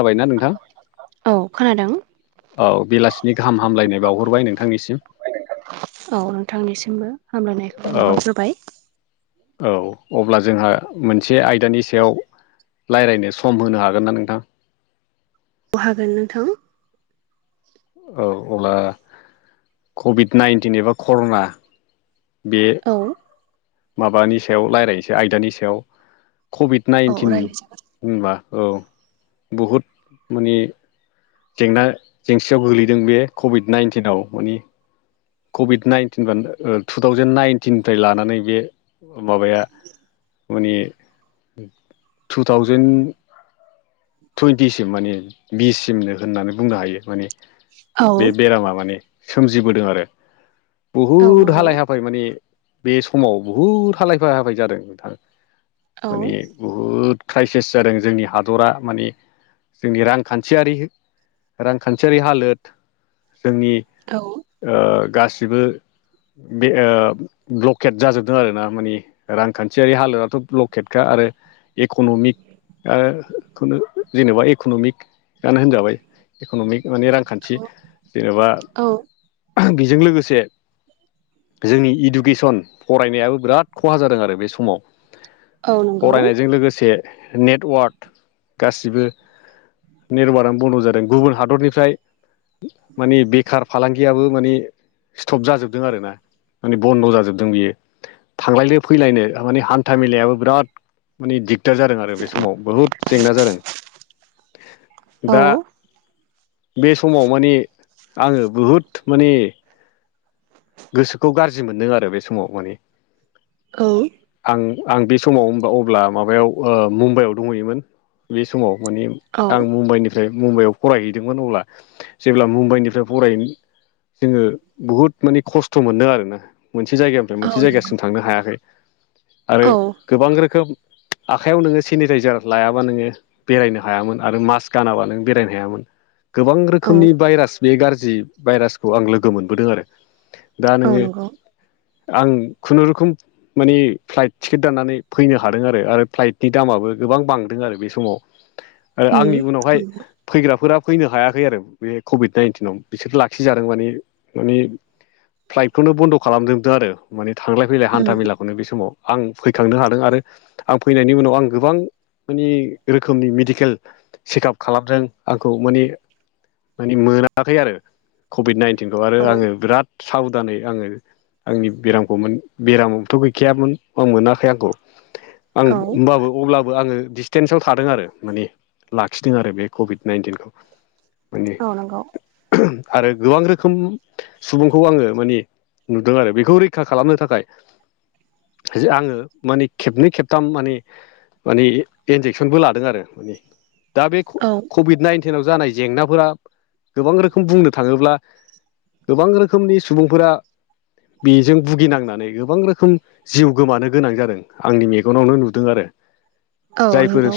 जाबायना नोंथां? औ खोनादों औ बेलासिनि गाहाम हामलायनाय बावहरबाय नोंथांनिसिम। औ नोंथांनिसिमबो हामलायनायखौ औ बावहरग्रोबाय। औ अब्ला जोंहा मोनसे आयदानि सायाव रायज्लायनो सम होनो हागोन ना नोंथां? अ हागोन नोंथां। औ अब्ला कभिड नाइन्टिन एबा कर'ना। बे औ माबानि सायाव रायज्लायसै आयदानि सायाव कभिड औ नाइन्टिन। रायज्लायजागोन होनबा औ बहुद माने जेंना जेंसियाव गोलैदों बे कभिड नाइन्टिनाव माने कभिड नाइन्टिन बान ओ टु थावजेेन नाइनटिननिफ्राय लानानै बे माबाया। माने टु थावजेेन टुइन्टिसिम माने बिससिमनो होननानै बुंनो हायो माने बे औ बेरामा माने। सोमजिबोदों आरो औ बुहुद नंगौ हालाय हाफ फाय माने बे समाव बुहुद हालायफा हाफाय जादों नोंथाङा औ माने। बुहुद क्राइसिस जादों जोंनि हादरा। माने जोंनि रांखान्थियारि रांखान्थियारि हालोद जोंनि औ ओ गासिबो बे ओ ब्लकेट जाजोबदों आर ना माने। रांखान्थियारि हालोदथ' ब्लकेटखा आरो इक'न'मिक ओ खुनो जेनेबा इकन'मिकआनो होनजाबाय इकन'मिक माने रां औ खान्थि जेनेबा औ ओ बेजों लोगोसे। जोंनि इडुकेसन फरायनायाबो बिराद खहा जादों आरो बे समाव। औ नंगौ फरायनायजों लोगोसे नेटवार्क। गासिबो नेटवार्कआ बन्द' जादों गुबुन हादरनिफ्राय माने बेखार फालांगियाबो माने स्टप जाजोबदों आर ना माने बन्द' जाजोबदों बियो। थांलायनो फैलायनो माने हान्था मेलायाबो बिराद माने दिगदार जादों आरो बे समाव बहुद। जेंना जादों औ दा बे समाव माने आङो बहुद माने। गोसोखौ गाज्रि मोनदों आरो बे समाव माने औ आं आं बे समाव होनबा अब्ला माबायाव मुम्बाइआव दंहैयोमोन बे समाव माने औ आं मुम्बाइनिफ्राय मुम्बाइआव फरायहैदोंमोन अब्ला जेब्ला मुम्बाइनिफ्राय फराय जोङो बुहुद मानि खस्थ' मोनदों आरोना मोनसे जायगानिफ्राय मोनसे औ जायगासिम थांनो हायाखै। आरो गोबां रोखोम आखाइयाव नोङो सेनिटाइजार लायाबा नोङो बेरायनो हायामोन आरो मास्क गानाबा नों बेरायनो हायामोन। गोबां औ रोखोमनि भाइरास बे गाज्रि भाइरासखौ आं लोगो मोनबोदों आरो दा औ नोङो नंगौ आं खुनुरुखुम मानि फ्लाइट टिकेट दाननानै फैनो हादों आरो आरो फ्लाइटनि दामाबो गोबां बांदों आरो बे समाव उम आंनि उनावहाय फैग्राफोरा फैनो हायाखै आरो बे कभिड नाइनटिनाव बिसोर लाखिजादों माने फ्लाइटखौनो बन्द' खालामजोबदों आरो माने थांलाय फैलाय उम हान्था मेलाखौनो बे समाव आं फैखांनो हादों आरो आं फैनायनि उनाव आं गोबां माने रोखोमनि मेडिकेल चेकआप खालामदों आंखौ माने मानि मोनाखै आरो कभिड नाइन्टिनखौ आरो औ आङो बिराद साबधानै आङो आंनि बेरामखौमोन बेरामाबोथ' गैखायामोन बा मोनाखै आंखौ आं औ होमबाबो अब्ला आङो डिसटेन्सआव थादों आरो माने लाखिदों आरो बे कभिड नाइन्टिनखौ माने औ नंगौ आरो गोबां रोखोम सुबुंखौ आङो मानि नुदों आरो बेखौ रैखा खालामनो थाखाय आङो माने खेबनै खेबथाम माने माने इन्जेकसनबो लादों आरो माने दा बे औ कभिड नाइन्टिनाव जानाय जेंनाफोरा गोबां रोखोम बुंनो थाङोब्ला गोबां रोखोमनि सुबुंफोरा बेजों भुगिनांनानै गोबां रोखोम जिउ गोमानो गोनां जादों आंनि मेगनावनो नुदों आरो औ जायफोर नंगौ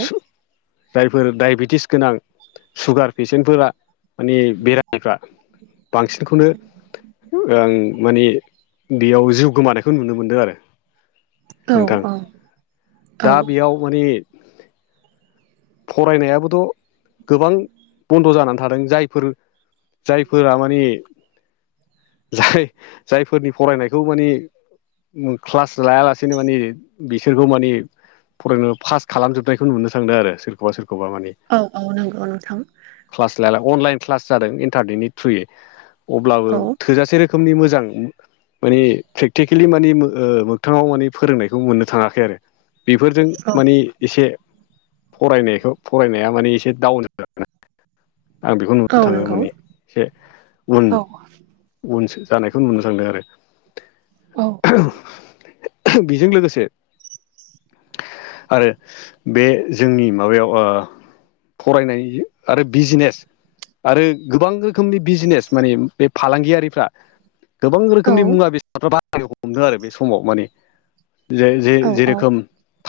जायफोर डायबेटिस गोनां सुगार पेसेन्टफोरा माने बेरामफ्रा बांसिनखौनो आं माने बेयाव जिउ गोमानायखौ नुनो मोनदों आरो औ नोंथां औ औ दा बेयाव माने फरायनायाबोथ' गोबां बन्द' जानानै थादों जायफोर जायफोरा माने जाय जायफोरनि फरायनायखौ माने क्लास लायालासेनो माने बिसोरखौ माने फरायनो पास खालामजोबनायखौ नुनो थांदों आरो सोरखौबा सोरखौबा मानि औ-औ नंगौ नोंथां क्लास लायाला अनलाइन क्लास जादों इन्टारनेटनि थ्रुयै अब्लाबो औ थोजासे रोखोमनि मोजां माने प्रेकटिकेलि माने मोगथाङाव माने फोरोंनायखौ मोननो थाङाखै आरो बेफोरजों औ माने एसे फरायनायखौ फरायनाया माने एसे डाउन आं बेखौ नुनो औ थाङो नंगौ माने एसे उन औ उन जानायखौ नुनो थांदों आरो औ बेजों लोगोसे आरो बे जोंनि माबायाव फरायनाय आरो बिजनेस आरो गोबां रोखोमनि बिजनेस माने बे फालांगियारिफ्रा गोबां औ रोखोमनि मुवा बेसादफ्रा बारायनो हमदों आरो बे समाव माने जे जे औ जेरोखोम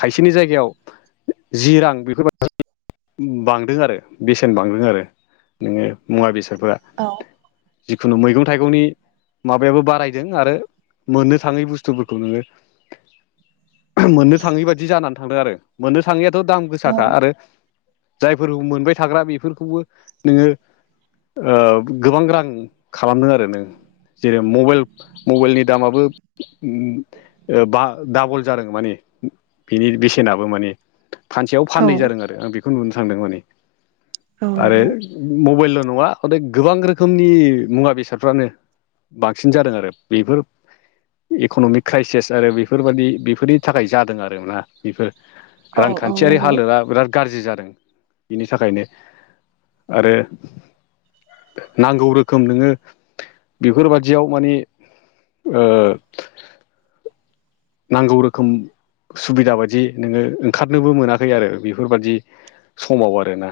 थाइसेनि जायगायाव जि रां बेफोर बायदि बांदों आरो बेसेन बांदों आरो नोङो मुवा बेसादफोरा औ जिखुनु मैगं थाइगंनि माबायाबो बारायदों आरो मोननो थाङै बुस्थुफोरखौ नोङो मोननो थाङै बाददि जानानै थांदों आरो मोननो थाङैयाथ' दाम गोसाखा आरो जायफोर मोनबाय थाग्रा बेफोरखौबो नोङो गोबां रां खालामदों आरो नों जेरै मबाइल मबाइलनि दामाबो बा डाबल जादों माने बिनि बेसेनाबो माने फानसेयाव औ फाननै जादों आरो आं बेखौ नुनो थांदों माने औ आरो नंगौ मबाइलल' नङा माने गोबां रोखोमनि मुवा बेसादफ्रानो बांसिन जादों आरो बेफोर इक'न'मिक क्राइसेस आरो बेफोरबादि बेफोरनि थाखाय जादों आरो ना बेफोर। औ औ रांखान्थियारि नंगौ हालोदा बिराद गारजि जादों बेनि थाखायनो आरो नांगौ रो खोम नोङो बेफोरबादियाव माने ओ नांगौ रोखोम सुबिदा बायदि नोङो ओंखारनोबो मोनाखै आरो बेफोर बादि समाव आरो ना।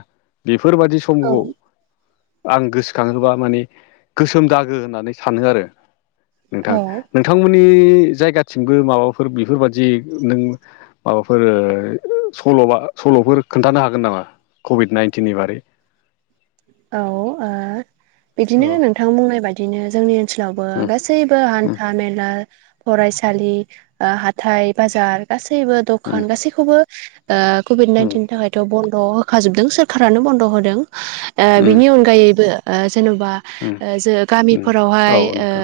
बेफोरबादि औ समखौ आं गोसोखाङोबा माने गोसोम दागो होननानै सानो आरो औ नोंथां। नों थांमोननि जायगाथिंबो माबाफोर बेफोरबादि नों माबाफोर सल'बा सल'फोर खोन्थानो हागोन नामा कभिड नाइन्टिननि बारै औ ओ बिदिनो औ नोंथां बुंनाय बायदिनो जोंनि ओनसोलावबो गास गासैबो उम हान्था मेला फरायसालि ओ हाथाय बाजार गासैबो उम दखान गासैखौबो ओ कभिड उम नाइनटिननि थाखायथ' बन्द' होखाजोबदों सोरखारानो बन्द' होदों। ओ उम बिनि अनगायैबो ओ जेन'बा उम ओ जो उम औ गामिफोरावहाय ओ नोंथां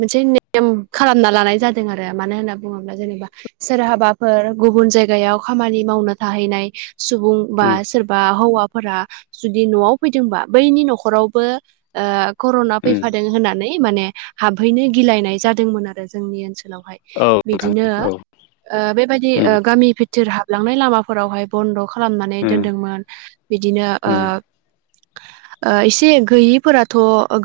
मोनसे नेम खालामना लानाय जादों आरो मानो होनना बुङोब्ला जेनेबा सोरहाबाफोर गुबुन जायगायाव खामानि मावनो थाहैनाय सुबुं बा उम सोरबा हौवाफोरा जुदि न'आव फैदोंबा बैनि न'खरावबो ओ कर'ना उम फैफादों होननानै माने हाबहैनो गिलायनाय जादोंमोन आरो जोंनि ओनसोलावहाय। औ नोंथां बिदिनो औ ओ बेबायदि उम ओ गामि भिथोर हाबलांनाय लामा फोरावहाय बन्द' खालामनानै उम दोनदोंमोन बिदिनो ओ उम ओ एसे गैयिफोराथ'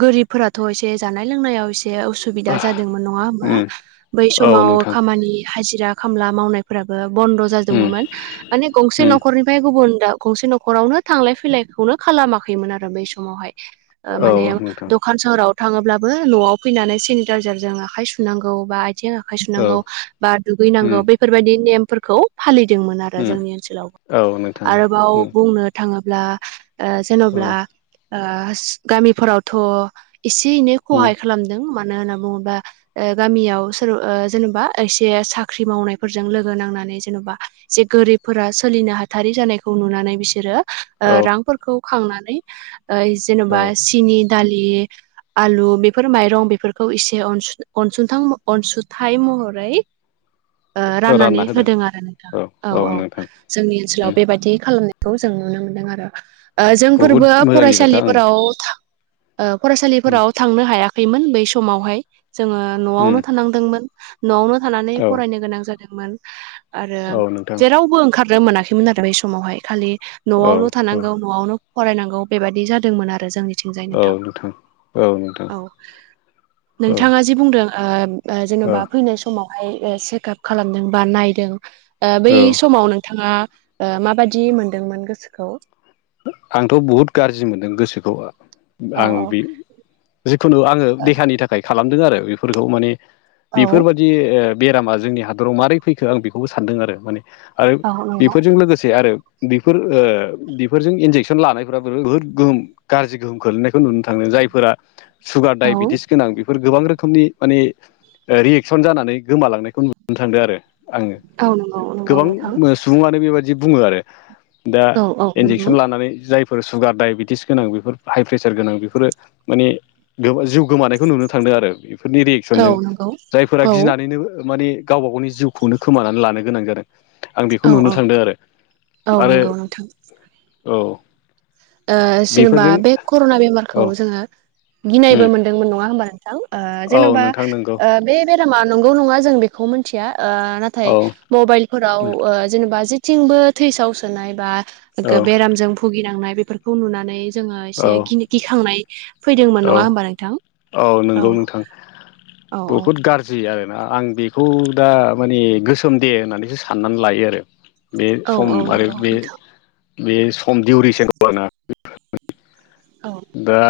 गोरिबफोराथ' एसे जानाय लोंनायाव एसे उसु बिदा जादोंमोन नङा होमबा। उम बै औ समाव नोंथां खामानि हाजिरा खामला मावनाय फोराबो बन्द' उम जाजोबोमोमोन। माने गंसे उम न'खरनिफ्राय गुबुन दाउ गंसे न'खरावनो थांलाय फैलायखौनो खालामाखैमोन आरो बै समावहाय ओ औ माने नोंथां द खान सोहोराव थाङोब्लाबो न'आव फैनानै सेनिटाइजारजों आखाइ सुनांगौ बा आथिं आखाइ औ सुनांगौ बा उम दुगैनांगौ बेफोरबायदि नेमफोरखौ फालिदोंमोन आरो उम जोंनि ओनसोलाव औ नोंथां आरोबाव उम बुंनो थाङोब्ला ओ औ जेन'ब्ला ओस गामिफोरावथ' एसे एनै खहाय उम खालामदों मानो होनना बुङोबा ओ गामियाव सोर ओ जेनेबा एसे साख्रि मावनायफोरजों लोगो नांनानै जेन'बा एसे गोरिब फोरा सोलिनो हाथारि जानायखौ नुनानै बिसोरो ओ औ रांफोरखौ खांनानै ओइ जेनेबा औ सिनि दालि आलु बेफोर माइरं बेफोरखौ इसे अनस अनसुंथां म अनसुथाइ महरै ओ राननानै होदों आरो नोंथां औ औ। जोंनि ओनसोलाव उम बेबायदि खालामनायखौ जों नुनो मोन्दों आरो ओ बहुद जोंफोरबो मोजांनि खोथा ओं फरायसालिफोराव था ओ उम फरायसालिफोराव थांनो हायाखैमोन बै समावहाय जोङो न'आवनो उम थानांदोंमोन। न'आवनो थानानै औ फरायनो गोनां जादोंमोन आरो औ नोंथां जेरावबो ओंखारनो मोनाखैमोन आ बै समावहाय खालि औ न'आवल' औ थानांगौ न'आवनो फरायनांगौ बेबादि जादोंमोन आरो जोंनि निथिंजाय नोंथां। औ औ नोंथाङा जि बुंदों ओब ओ जेन'बा फैनाय समावहाय ओ चेकाप खालामदों बा नायदों ओ बै औ समाव नोंथाङा ओ माबादि मोनदोंमोन गोसोखौ? आंथ' बहुद गारजि मोनदों गोसोखौ औ आं औ बे जिखुनु आङो देहानि थाखाय खालामदों आरो बेफोरखौ माने औ बेफोर बा दि ओ बेरामा जोंनि हादराव मारै फैखो आं बेखौबो सानदों आरो माने आरो औ नंगौ बेफोरजों लोगोसे आरो बेफोर ओ [unintelligible] बेफोरजों इनजेकसन लानायफोरा बुहुत गोहोम गाज्रि गोहोम खोलैनायखौ नुनो थांदों जायफोरा सुगार औ डाइबेटिस गोनां बेफोर गोबां रोखोमनि माने रियेकसन जानानै गोमालांनायखौ नुनो थांदों आरो आङो। औ नंगौ नंगौ नोंथां गोबां सुबुङानो बेबायदि बुङो आरो दा औ औ इन्जेकसन नंगौ लानानै जायफोर सुगार डायबेटिस गोनां बेफोर हाइ प्रेसार गोनां बेफोरो माने जिउ गोमानायखौ नुनो थांदों आरो। बेफोरनि औ रियेक्सनजों नंगौ जायफोरा औ गिनानैनो माने गावबा गावनि जिउखौनो खोमानानै लानो गोनां जादों। आं बेखौ औ नुनो औ थांदों आरो औ आरो नंगौ औ ओं जेनेबा बेफोरजों बे कर'ना औ बेमारखौ जोङो गिनायबो उम मोनदोंमोन। नङा होमबा नों थां? ओ औ जेन'बा नोंथां नंगौ ओं बे बेरामा नंगौ नङा जों बेखौ मिथिया ओं ना थाय औ मबाइलफोराव ओ जेनेबा जेथिंबो थैसाव सोनाय बा औ बेरामजों भुगिनांनाय बेफोरखौ नुनानै जोङो औ एसे गि गिखांनाय औ फैदोंमोन नङा होमबा नोंथां? औ नंगौ नोंथां औ औ बहुद गार गियो आरोना आं बेखौ दा माने गोसोम दे होननानैसो साननानै लायो आरो। बे औ औ सम आरो नंगौ बे नोंथां बे सम दिउरिसनखौ आरो ना औ दा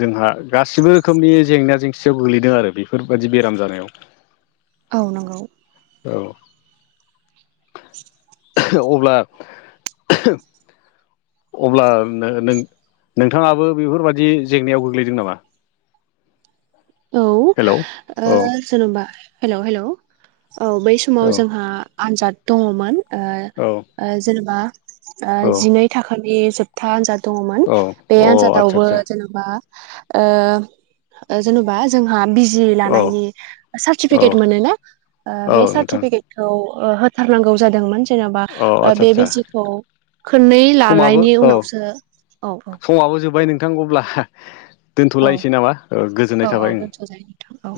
जोंहा गासिबो रोखोमनि जेंना जेंसियाव गोग्लैदों आरो बेफोरबायदि बेराम जानायाव। औ नंगौ। औ। अब्ला अब्ला नों नों नोंथाङाबो बेफोरबायदि जेंनायाव गोग्लैदों नामा? औ हेलौ ओ औ जेनेबा हेलौ हेलौ औ बै समाव औ जोंहा आन्जाद दङ'मोन। औ। ओं जेनेबा ओ औ जिनै थाखानि जोब था आनजाद दङमोन औ बे अ आदसा आनजादावबो आदसा जेनेबा ओ जेन'बा जोंहा बिजि औ लानायनि औ सार्टिफिकेट मोनो ना ओं औ बे नोंथां सार्टिफिकेट औ ओ होथारनांगौ जादोंमोन। जेन'बा औ ओं आदसा बे आदसा बिजसिखौ खोननै समाबो लानायनि औ उनावसो औ औ समाबो जोब्बाय नोंथां। अब्ला औ दोनथ'लायनोसै नामा? औ गोजोननाय औ थाबाय ओं। दोनथ' जायो औ।